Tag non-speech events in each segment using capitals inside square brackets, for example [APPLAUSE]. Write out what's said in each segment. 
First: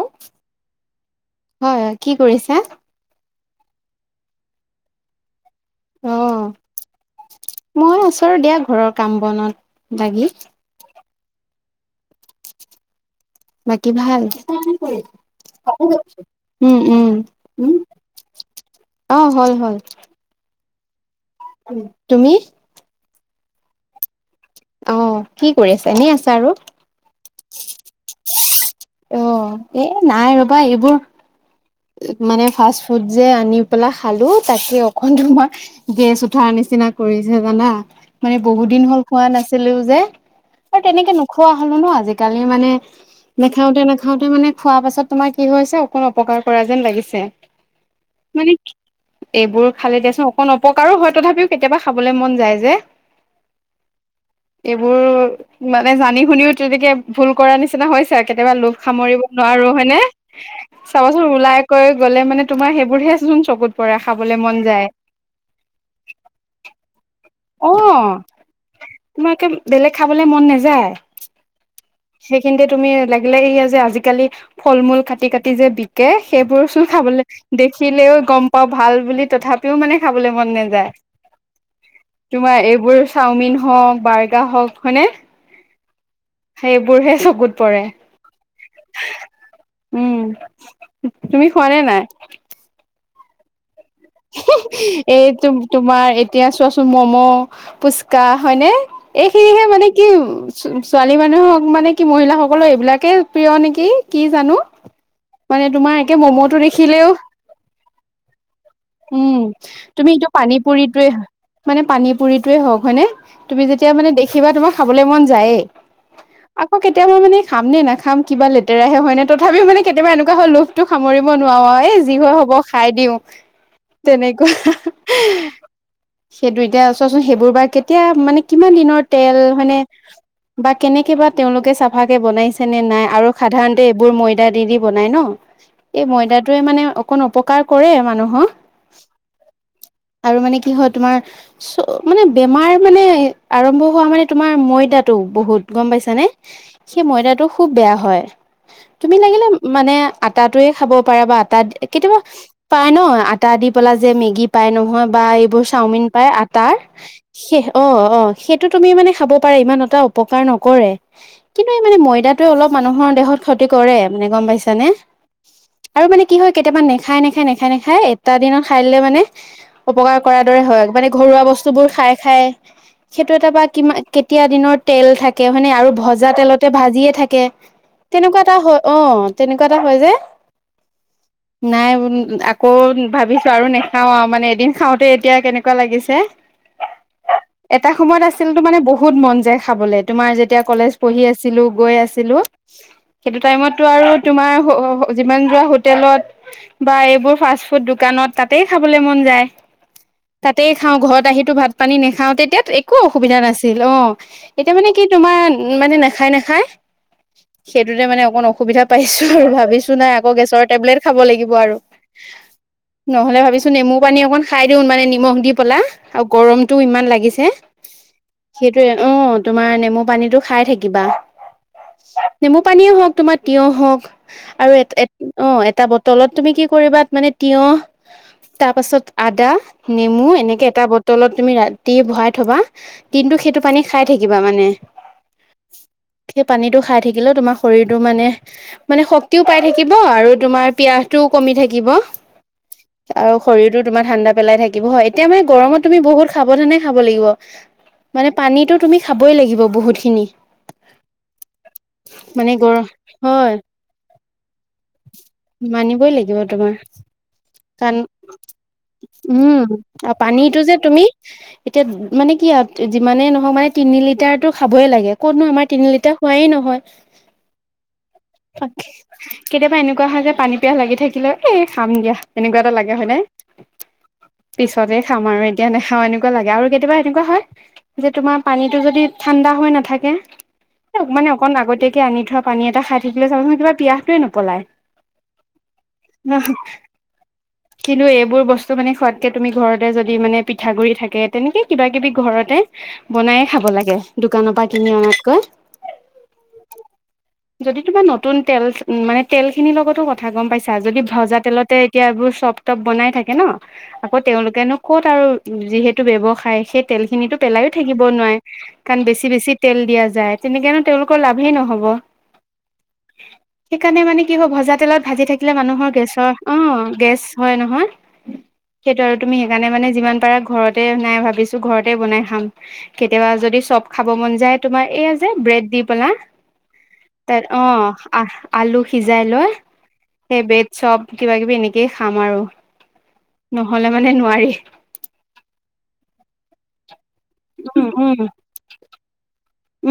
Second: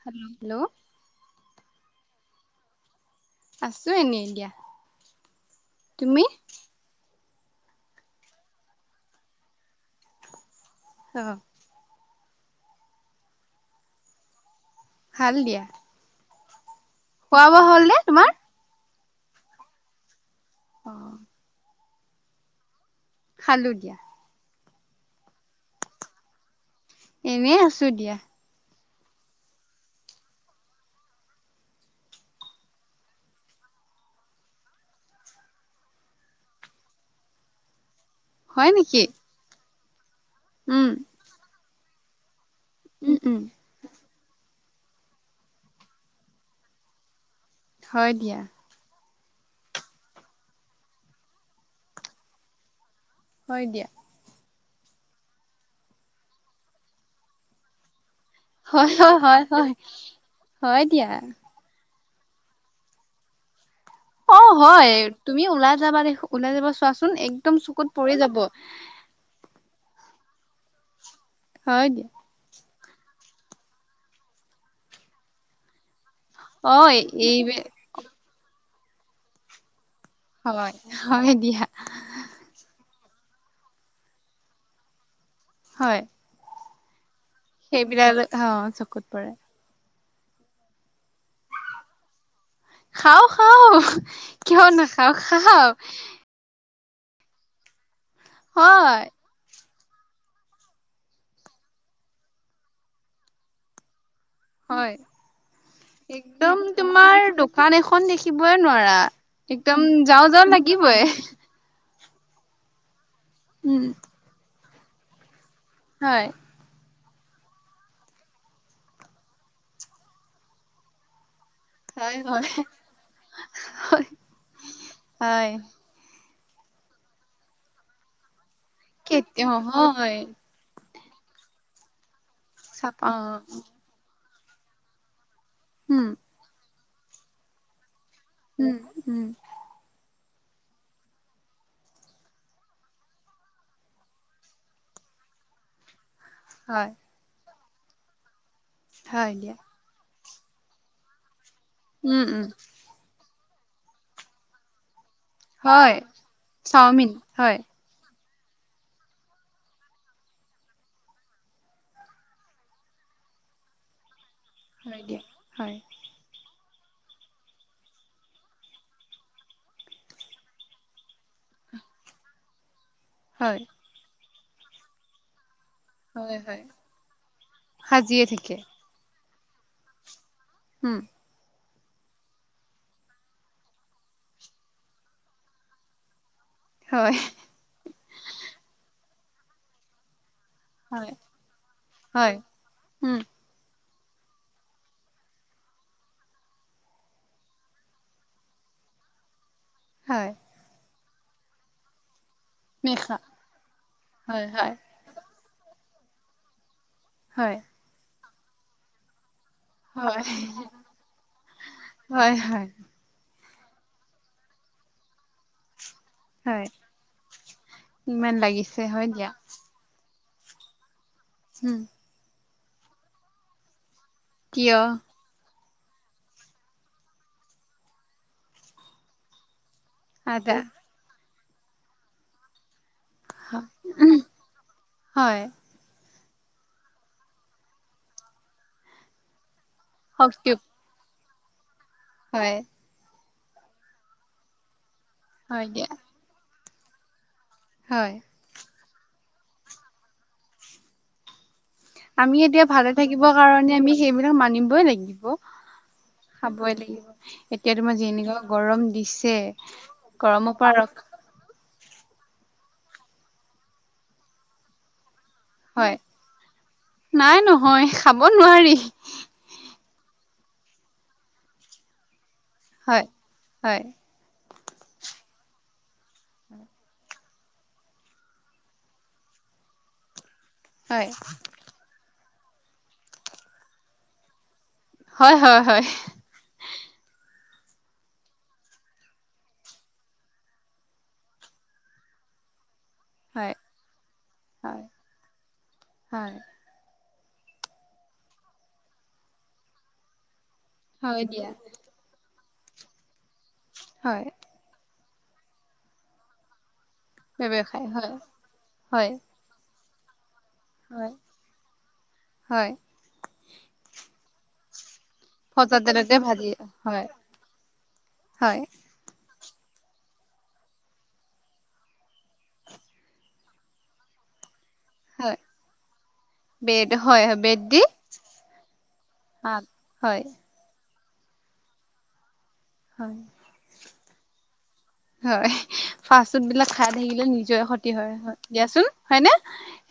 েল hello hello হয় কি কৰিছো আছো এনেই এতিিয়া অ তুমি মই ওচৰ দিয়া ঘৰৰ কাম বনত লাগি অ বাকী ভাল ভাল দিয়া উম উম খোৱা বোৱা উম হ'ল নে তোমাৰ আহ হল হল অ তুমি খালো দিয়া অ কি কৰি আছো এনেই আছা আৰু এনে আছো দিয়া অ এ নাই ৰবা এইবোৰ মানে ফাষ্ট ফুড যে আনি পেলাই খালো তাকে অকণ তোমাৰ গেছ উঠাৰ নিচিনা কৰিছে জানা মানে বহুত হয় দিন হ'ল নেকি খোৱা নাছিলোও যে আৰু উম তেনেকে নোখোৱা হলো ন আজিকালি ম মানে উম উম তেনেখাওতে মানে খোৱা পাছত তোমাৰ কি হৈছে অকণ অপকাৰ কৰা যেন লাগিছে হয় দিয়া মানে এইবোৰ খালে দিয়াচোন অকন অপকাৰো হয় তথাপিও কেতিয়াবা খাবলৈ মন যায় যে হয় দিয়া এইবোৰ মানে জানি শুনিও তেনেকে ভুল কৰা নিচিনা হৈছে কেতিয়াবা লোভ হয় হয় সামৰিব হয় নোৱাৰো হয় হয়নে, হয় দিয়া চাবাচোন ওলাই কৈ গ'লে মানে তোমাৰ সেইবোৰহে চোন চকুত পৰে অ খাবলে মন যায় হয় তুমি ওলাই যাবা দেখ ওলাই যাব চোৱাচোন একদম অ চকুত পৰি যাব। তোমাৰ কে বেলেগ খাবলে মন নাযায়। হয় দিয়া। সেইখিনিতে তুমি লাগিলে এইয়া যে আজিকালি ফল মূল কাটি- কাটি যে বি কে সেইবোৰ অ চোন খাবলে এই দেখিলেও গম পাও ভাল বুলি তথাপিও মানে খাবলৈ মন হয় নাযায়, হয় দিয়া তোমাৰ এইবোৰ চাওমিন হওক বাৰ্গাৰ হওক হয়নে। হয়। সেইবোৰ হে চ সেইবিলাক অ' চকুত পৰে। উম, তুমি খোৱা নে নাই। খাওঁ- খাওঁ। এই তম তোমাৰ এতিয়া চোৱা মম' পুচকা হয় নে এইখিনিহে মানে কি ছোৱালী মানুহক মানে কি মহিলাসকলৰ এইবিলাকে প্ৰিয় নেকি। কি জানো, হয় মানে তোমাৰ একে একদম মম'টো দেখিলেও তোমাৰ দোকান এখন দেখিবই নোৱাৰা। উম, একদম তুমি যাওঁ এইটো যাওঁ পানী লাগিবই পুৰিটোৱে মানে পানী পুৰিটোৱে হওক হয় নে তুমি উম যেতিয়া মানে দেখিবা তোমাৰ খাবলৈ মন যায়েই। হয়। কেতিয়া মই মানে খাম নে নাখাম কিবা লেতেৰাহে হয় ন তথাপিও মানে কেতিয়াবা এনেকুৱা হয় লোভটো সামৰি ব নোৱাৰো এ যি হয় হ'ব খাই দিওঁ। তেনেকুৱা, হয় সেইটো এতিয়া চোৱাচোন সেইবোৰ বা কেতিয়া মানে কিমান দিনৰ তেল কেতিয়া হয়নে হয় বা কেনেকে বা তেওঁলোকে চাফা বনাইছে নে নাই চাপা আৰু অ', সাধাৰণতে এইবোৰ ময়দা দি- দি বনাই ন, এই উম ময়দাটোৱে মানে অকণ অপকাৰ কৰে মানুহক। উম- উম। আৰু মানে কি হয়, তোমাৰ চ মানে বেমাৰ মানে আৰম্ভ হোৱা মানে তোমাৰ ময়দাটো বহুত গম পাইছানে হয় সেই ময়দাটো খুব বেয়া হয়, তুমি হয় লাগিলে দিয়া মানে আটাটোয়ে খাব পাৰে বা আটা কেতিয়াবা উম উম পাই ন আটা দি পেলা যে মেগী পাই নহয় বা এইবোৰ হয় চাওমিন পাই আটাৰ চাওমিন হয় সেই, অ'- অ'। সেইটো তুমি মানে খাব পাৰা ইমান এটা অপকাৰ নকৰে, কিন্তু এই মানে ময়দাটোৱে অলপ মানুহৰ দেহত ক্ষতি কৰে মানে গম পাইছা নে হয় দিয়া হয় আৰু মানে কি হয় কেতিয়াবা নেখাই নেখায় -নেখাই- নেখায় এটা দিনত খাই দিলে মানে উপকাৰ কৰাৰ দৰে হয় মানে ঘৰুৱা বস্তুবোৰ খাই- খাই সেইটো এটা হয় বা কিমা কেতিয়া দিনৰ তেল থাকে হয়নে আৰু ভজা হয় হয় তেলতে ভাজিয়ে থাকে সাজিয়ে তেনেকুৱা থাকে এটা হয় অ'। তেনেকুৱা এটা হয় যে। হম। নাই আকৌ ভাবিছো আৰু নাখাও আৰু মানে এদিন খাওঁতে এতিয়া কেনেকুৱা লাগিছে। হয় এটা সময়ত আছিল তো মানে বহুত মন যায় খাবলে তোমাৰ যে তিয়া কলেজ হয় পঢ়ি আছিলো গৈ হয় আছিলো উম সেইটো টাইমত আৰু তোমাৰ যিমান যোৱা হোটেলত বা এইবোৰ ফাচ ফুড দোকানত তাতেই খাবলৈ মন যায় হয় তাতেই খাওঁ ঘৰত আহিটো ভাত পানী নেখাওঁ তে তেতিয়া একো মেখা অসুবিধা নাছিল অ' হয় হয় এতিয়া মানে কি তোমাৰ মানে নাখায়-নাখায় হয় সেইটোতে মানে অকণ অসুবিধা পাইছো। ভাবিছো নাই হয় আকৌ গেছৰ টেবলেট খাব লাগিব আৰু। হয় হয় নহ'লে ভাবিছো নেমু পানী অকণ খাই দিওঁ মানে নিমখ দি পেলা। আৰু হয় গৰমতটো ইমান লাগিছে ইমান লাগিছে সেইটোে হয় অ দিয়া তোমাৰ নেমু পানীটোো খাই থাকিবা হম নেমু পানী হওক তোমাৰ তিয় হওক আৰু তিয়হ, অ এটা বটলত তুমি কি কৰিবা মানে তিয়হ তাৰপাছত আদা নেমু আদা এনেকে এটা বটলত তুমি ৰাতি বহাই থবা দিনতটো সেইটো পানী খাই থাকিবা মানে হয়, সেই পানীটো খাই থাকিলেও তোমাৰ শৰীৰটো মানে মানে শক্তিও পাই থাকিব আৰু শক্তিক তোমাৰ পিয়াজ টো কমি থাকিব হয় আৰু শৰীৰতো তোমাৰ ঠাণ্ডা পেলাই থাকিব হয় এতিয়া মানে হয় গৰমত দিয়া তুমি বহুত সাৱধানে খাব লাগিব হয়। মানে পানীতটো তুমি খাবই লাগিব বহুতখিনি আমি এতিয়া ভালে থাকিব কাৰণে আমি সেইবিলাক মানিবই লাগিব ই লাগিব খাবই তোমাৰ লাগিব। এতিয়া কাৰণ তোমাৰ যেনেকুৱা গৰম দিছে, উম আৰু গৰমৰ পানীটো যে পৰা ৰ তুমি এতিয়া মানে কি আৰু যিমানে নহওক মানে তিনি লিটাৰতো খাবই লাগে কোনো আমাৰ তিনি হয়, লিটাৰ হোৱাই নহয় নাই নহয় খাব নোৱাৰি কেতিয়াবা এনেকুৱা হয় যে পানী পিয়াহ লাগি থাকিলেও এ খাম দিয়া এনেকুৱা এটা লাগে হয় নাই হয়, পিছতে খাম আৰু এতিয়া নাখাওঁ এনেকুৱা লাগে আৰু কেতিয়াবা এনেকুৱা হয় যে তোমাৰ পানীতটো যদি ঠাণ্ডা া হৈ নাথাকে হয়, মানে অকণ আগতীয়াকে আনি থোৱা পানী এটা খাই থাকিলে চাবচোন কিবা পিয়াহটোৱে নপলায় হয় হয় হয় কিন্তু এইবোৰ বস্তু মানে খোৱাতকে তুমি ঘৰতে যদি মানে পিঠাগ গুৰি থাকে তেনেকে কিবা কিবি ঘৰতে বনায়ে হয়, হয়, খাব লাগে দোকানৰ পৰা হয়, কিনি অনাতকৈ হয়। যদি তোমা নতুন তেল মানে তেল খিনিৰ লগতো কথা গম পাইছা যদি হয় ভ্ৰজা দিয়া, তেলতে োৰ চব প বনাই থাকে ন আকৌ হয়, তেওঁলোকেনো ক'ত আৰু যিহেতু ব্য্য়ৱসায় সেই তেল খিনিো পেলাইো ব্যৱসায় থাকিব হয়, নোৱাৰে কাৰণ হয়, বেছি বেছি তেল দিয়া যায় তেনেকনো হয়। তেওঁলোকৰ লাভেই নহব হয়, সেইকাৰণে মানে কি হ'ব ভজা তেলত ভাজি থাকিলে ভজা মানুহৰ তেলতে গেছৰ ভাজি অ হয়, গেছ হয় নহয় হয়, সেইটো আৰু তুমি সেইকাৰণে মানে যিমান পাৰা ঘৰতে নাই ভাবিছো ঘৰতে বনাই খাম কেতিয়াবা যদি চব খাব মন যায় তোমাৰ এইয়া হয়। যে ব্ৰেড দি পেলা ব্ৰেড হয় হয় তাত ব্ৰেড অ দি আহ আলু সিজাই লৈ শাক হয় সেই বেত চব কিবা কিবি এনেকেই খাম আৰু হয় নহলে মানে নোৱাৰি হয় ফা ফুড বিলাক খাই থাকিলে নিজয় উম ক্ষতি উম হয় হয়িয়াোন হয় ন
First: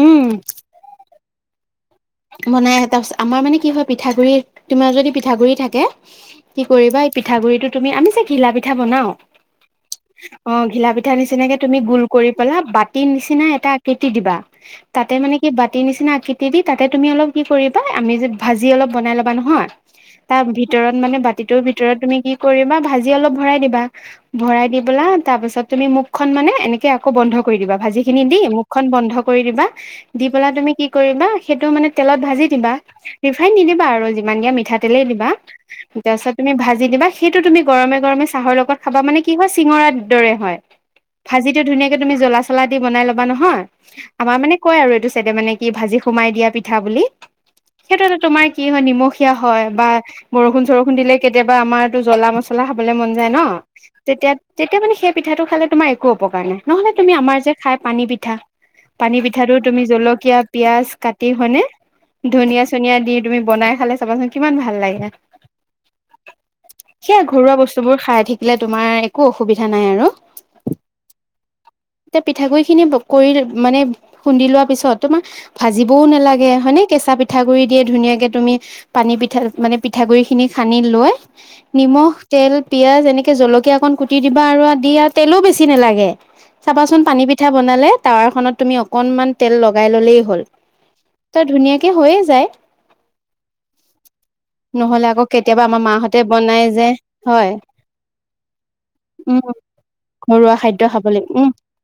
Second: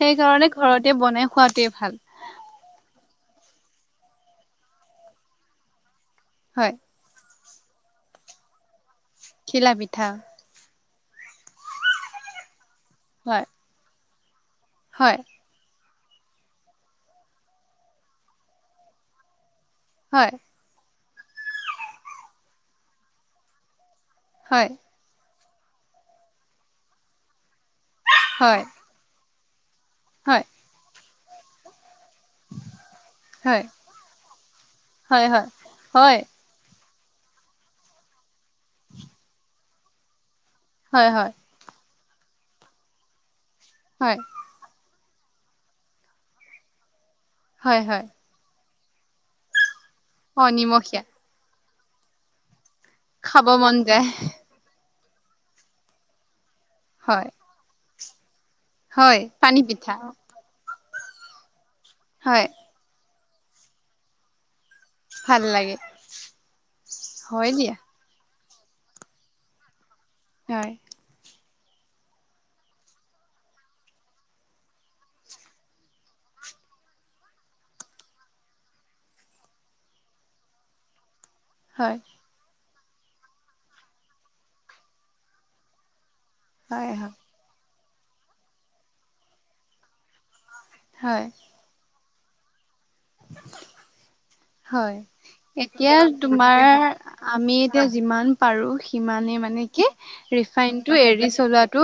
উম ঘৰতে বনাই খোৱাাতোৱে ভাল বনাই আহ তাৰ পিছত আমাৰ মানে কি হয় পিঠাগুৰি তোমাৰ যদি পিঠাগুৰি থাকে কি হয় কৰিবা এই পিঠাগুৰিটোো তুমি আমি যে ঘিলা পিঠা বনাও খেলা পিঠা অ ঘিলা পিঠা নিচিনাকে তুমি গোল কৰি পেলা বাতি নিচিনা হয় এটা কেতি দিবা তাতে হয় মানে কি কাটতি নিচিনা আকৃতি দি তাতে তুমি অলপ কি কৰিবা আমি যে ভাজি অলপ বনাই ল'া নহয় হয় তাৰ ভিতৰত মানে বাতিটোৰ ভিতৰত তুমি কি কৰিবা ভাজি অলপ ভৰাই দিবা ভৰাই হয় দি বলা তাৰ পিছত তুমি মুখখনন মানে এনেকে আকৌ বন্ধ া ভ হয় খ বন্ দিবা হয় তুা তেলত ভাজি দিবা ৰিফাইন হয় নিদিবা আৰু যিমান দিয়া মিঠাতেলেই হয় দিবা হয় হয় তাৰপিছত তুমি ভাজি দিবা সেইটো তুমি গৰমে গৰমে চাহৰ লগত খাবা মানে কি হয় চিঙৰাৰ দৰে হয় হয় হয় ভাজিিতটো ধুনীয়াাক তুমি জ্বলা চলা দি বনাই ল'বা নহয় হয় আমাৰ মানে কয় আৰু এইটো চাইডে মানে কি ভাজি সোমাই দিয়া পিঠা বুলি হয় হয় সেইটো তোমাৰ কি হয় নিমখীয়া হয় বা অ বৰষুণ চৰষুণ নিমখীয়া দিলে কেতিয়াবা আমাৰ তো জ্বলা মছলা খাব লে মন যায় ন খাব মন যায় তেতিয়া তেতিয়া মানে সেই পিঠাটো খালে তোমাৰ একো অপকাৰ নাই। নহ'লে তুমি হয় আমাৰ যে খাই পানী পিঠা পানী হয় পিঠাটো তুমি পিঠা জলকীয়া পিয়া‌‌‍জ কাটি হনে হয় ধনিয়া চনিয়া দি তুমি বনাই খালে চাবাচোন কিমান ভাল ভল লগে। ভাল লাগে সেয়া হয় ঘৰুৱা দিয়া বস্তুবোৰ খাই থ পলে তোমাৰ একো অসুবিধা নাই আৰু। হয় এয়া পিঠাগুৰিখিনি কৰি মানে খুন্দি লোৱা পিছত তোমাৰ ভাজিবও নালাগে হয়নে কেঁচা পিঠাগুৰি দিয়ে ধুনীয়াকে তুমি পানী পিঠা মানে পিঠাগুৰিখিনি সানি লৈ হয় নিমখ তেল পিয়াজ এনেকে জলকীয়া অকন কুটি দিবা আৰু দি আৰু তেলো বেছি নালাগে। হয় চাবাচোন হয় পানী পিঠা বনালে টাৱাৰখনত তুমি অকনমান তেল লগাই ললেই হ'ল। হয়। ত ধুনীয়াকে হৈয়ে যায়। হয়, নহলে আকৌ কেতিয়াবা আমাৰ এতিয়া মাহঁতে তোমাৰ বনাই যে হয় আমি এতিয়া যিমান পাৰো সিমানে উম মানে কি ঘৰুৱা খাদ্য ৰিফাইনটো খাব লাগিব এৰি উম চলাটো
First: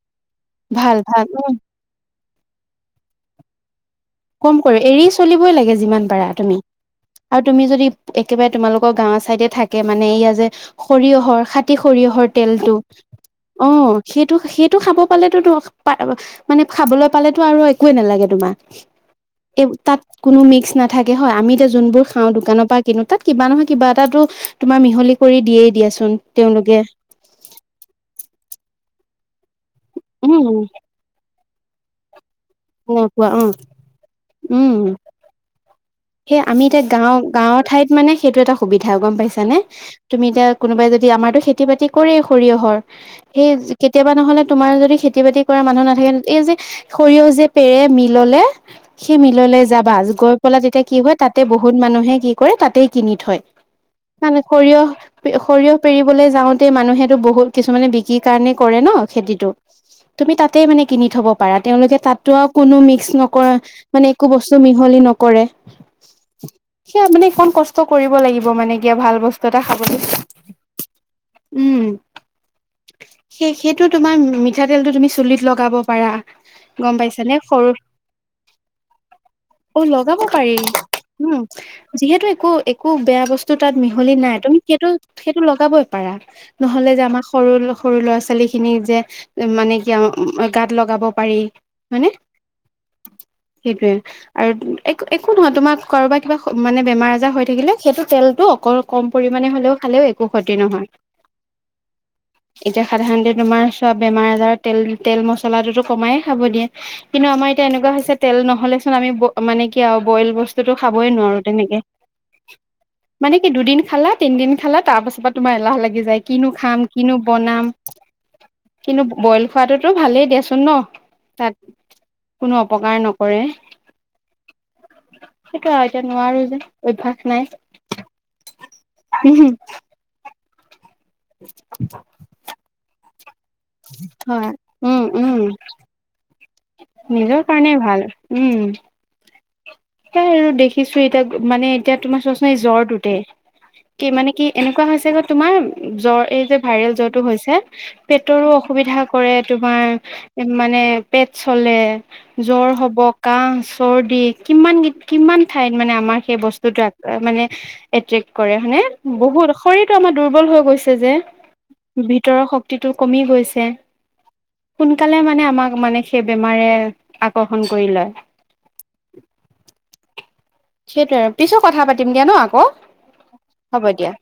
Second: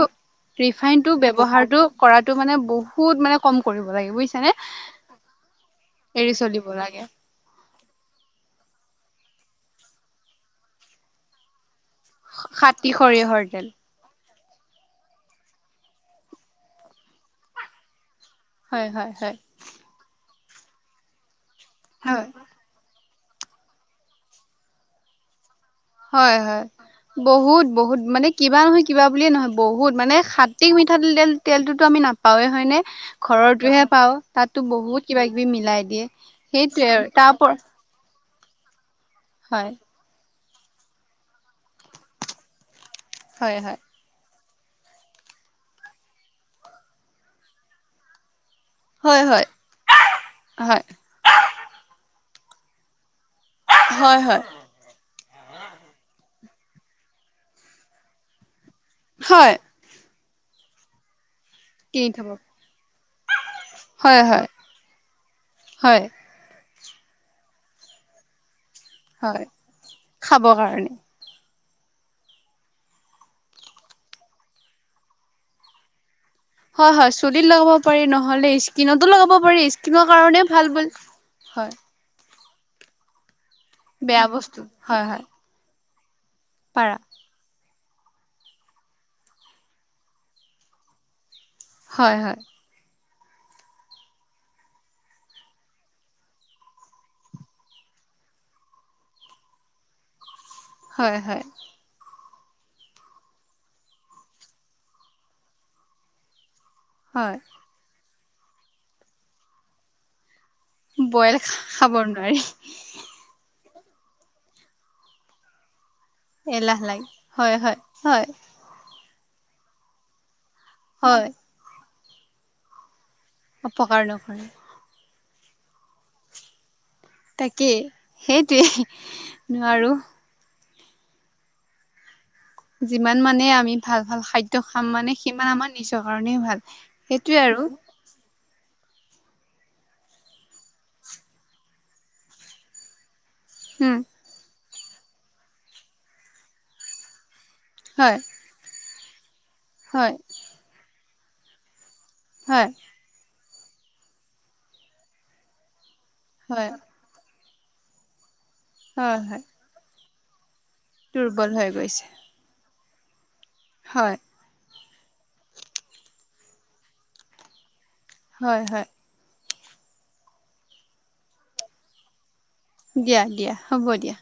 ভাল ৰিফাইনটো ভাল উম ব্যৱহাৰটো কৰাটো মানে বহুত মানে কম কৰিব লাগে বুজিছানে কম কৰি এৰি চলিবই লাগে যিমান পাৰা এৰি তুমি চলিব লাগে আৰু তুমি যদি একেবাৰে তোমালোকৰ গাঁৱৰ চাইডে থাকে মানে এইয়া যে সৰিয়হৰ সাতি সৰিয়হৰ তেলটো খাটি সৰিয়হৰ তেল অ' সেই টো সেইটো খাব পালো মানে খাবলৈ পালেতো আৰু একোৱেই নালাগে তোমাৰ। হয়, হয়। এই তাত কোনো মিক্স নাথাকে হয় আমি এতিয়া যোনবোৰ হয় খাওঁ দোকানৰ পৰা কিনো তাত কিবা নহয় কিবা এটা তোমাৰ মিহলি কৰি দিয়েই। দিয়াচোন হয়, হয় তেওঁলোকে বহুত বহুত মানে কিবা নহয় কিবা বুলিয়ে নহয় বহুত মানে উম খাতিক মিঠা তেল তেলটোতো আমি নাপা পাঁওে হয় নে এনেকুৱা অ ঘৰৰতো হে পাওঁ তাতো উম বহুত কিবা কিবি মিলাই দি সেই আমি এতিয়া গাঁও গাঁৱৰ ঠাইত মানে সেইটো এটা সুবিধা গম পাইছা নে হয় তুমি এতিয়া কোনোবাই যদি আমাৰতো খেতি বাতি কৰে সৰিয়হৰ! সেই হয় হয় কেতিয়াবা নহ'লে তোমাৰ যদি খেতি বাতি কৰা মানুহ নাথাকে এই যে সৰিয়হ যে পেৰে মিললে সেই হয় হয় মিললৈ যাবা গৈ পেলাই হয় তেতিয়া কি হয় তাতে বহুত মানুহে কি কৰে তাতেই কিনি থয়। হয় হয় [UNINTELLIGIBLE] সৰিয়হ সৰিয়হ পেৰিবলৈ যাওঁতে মানুহেটো বহুত কিছুমানে বিক্ৰী কাৰণে কৰে ন খেতিটো হয় তুমি তাতেই মানে কিনি থ'ব পাৰা তেওঁলোকে কিনি তাতো থব আৰু কোনো মিক্স নকৰে মানে হয় একো হয় বস্তু মিহলি নকৰে। হয়। সেয়া মানে অকমান কষ্ট কৰিব লাগিব মানে কিয়া ভাল বস্তু হয় এটা খাবলৈ। খাব কাৰণে উম, সেই সেইটো তোমাৰ মিঠাতেলটো তুমি চুলিত লগাব পাৰা। হয়, গম হয় পাইছানে চুলিত সৰু লগাব পাৰি নহ'লে স্কিনতো লগাব পাৰি অ স্কিনৰ লগাব কাৰণে পাৰি ভাল বুলি উম, হয় যিহেতু একো একো বেয়া বস্তু টো তাত মিহলি বেয়া নাই তুমি বস্তু সেইটো হয় হয় সেইটো লগাবই পাৰা নহ'লে পাৰা যে আমাৰ সৰু সৰু ল'ৰা ছোৱালীখিনি যে মানে কি গাত লগাব পাৰি। হয়, হয়। সেইটোৱে। আৰু একো নহয় তোমাৰ কাৰোবাৰ কিবা মানে বেমাৰ আজাৰ হৈ থাকিলেও সেইটো তেলটো অকল কম পৰিমাণে হ'লেও খালেও একো ক্ষতি নহয় হয়, হয়। এতিয়া সাধাৰণতে তোমাৰ চব বেমাৰ আজাৰত তেল তেল মচলাটোতো কমাইে খাব দিয়ে। কিন্তু হয় আমাৰ এতিয়া এনেকুৱা হৈছে তেল নহ'লে চোন আমি মানে কি আৰু বইল বস্তু টো খাবই বইল নোৱাৰো তেনেকে খাব নোৱাৰি মানে কি দুদিন খালা তিনদিন খালা তাৰ পাছৰ পৰা তোমাৰ এলাহ লাগি যায় কিনো খাম এলাহ লাগে কিনো হয় বনাম হয় হয় কিন্তু বইল খোৱাটোতো ভালেই দিয়াচোন ন হয় তাত কোনো অপকাৰ নক অপকাৰ কৰে। সেইটো এতিয়া নোৱাৰো যে অভ্যাস নাই তাকেই সেইটোৱে নোৱাৰো [UNINTELLIGIBLE] যিমান মানে আমি ভাল ভাল হয় খাদ্য খাম উম মানে উম সিমান আমাৰ নিজৰ কাৰণে ভাল সেইটোৱে নিজৰ আৰু কাৰণে ভাল উম [INAUDIBLE] সেই আৰু দেখিছো এতিয়া মানে এতিয়া তোমাৰ চোৱাচ ন এই জ্বৰটোতে উম, কি মানে কি এনেকুৱা হৈছে গ তোমাৰ জ্বৰ এই যে ভাইৰেল জ্বৰটো হৈছে হয়, পেটৰো অসুবিধা কৰে [INAUDIBLE] তোমাৰ হয়, মানে পেট চলে জ্বৰ হয়, হ'ব কাহ চৰ দি কিমান কিমান ঠাইত মানে আমাৰ সেই হয়, বস্তুত মানে এট্ৰেক্ কৰে মানে হয়, হয়, বহুত শৰীৰটো আমাৰ দুৰ্বল হৈ গৈছে যে দুৰ্বল হৈ গৈছে। ভিতৰৰ শক্তি টো কমি গৈছে হয় সোনকালে মানে আমাক মানে সেই বেমাৰে আকৰ্ষণ হয় হয় সেইটো আৰু পিছো কথা পাতিম দিয়া ন আকৌ দিয়া দিয়া হ'ব দিয়া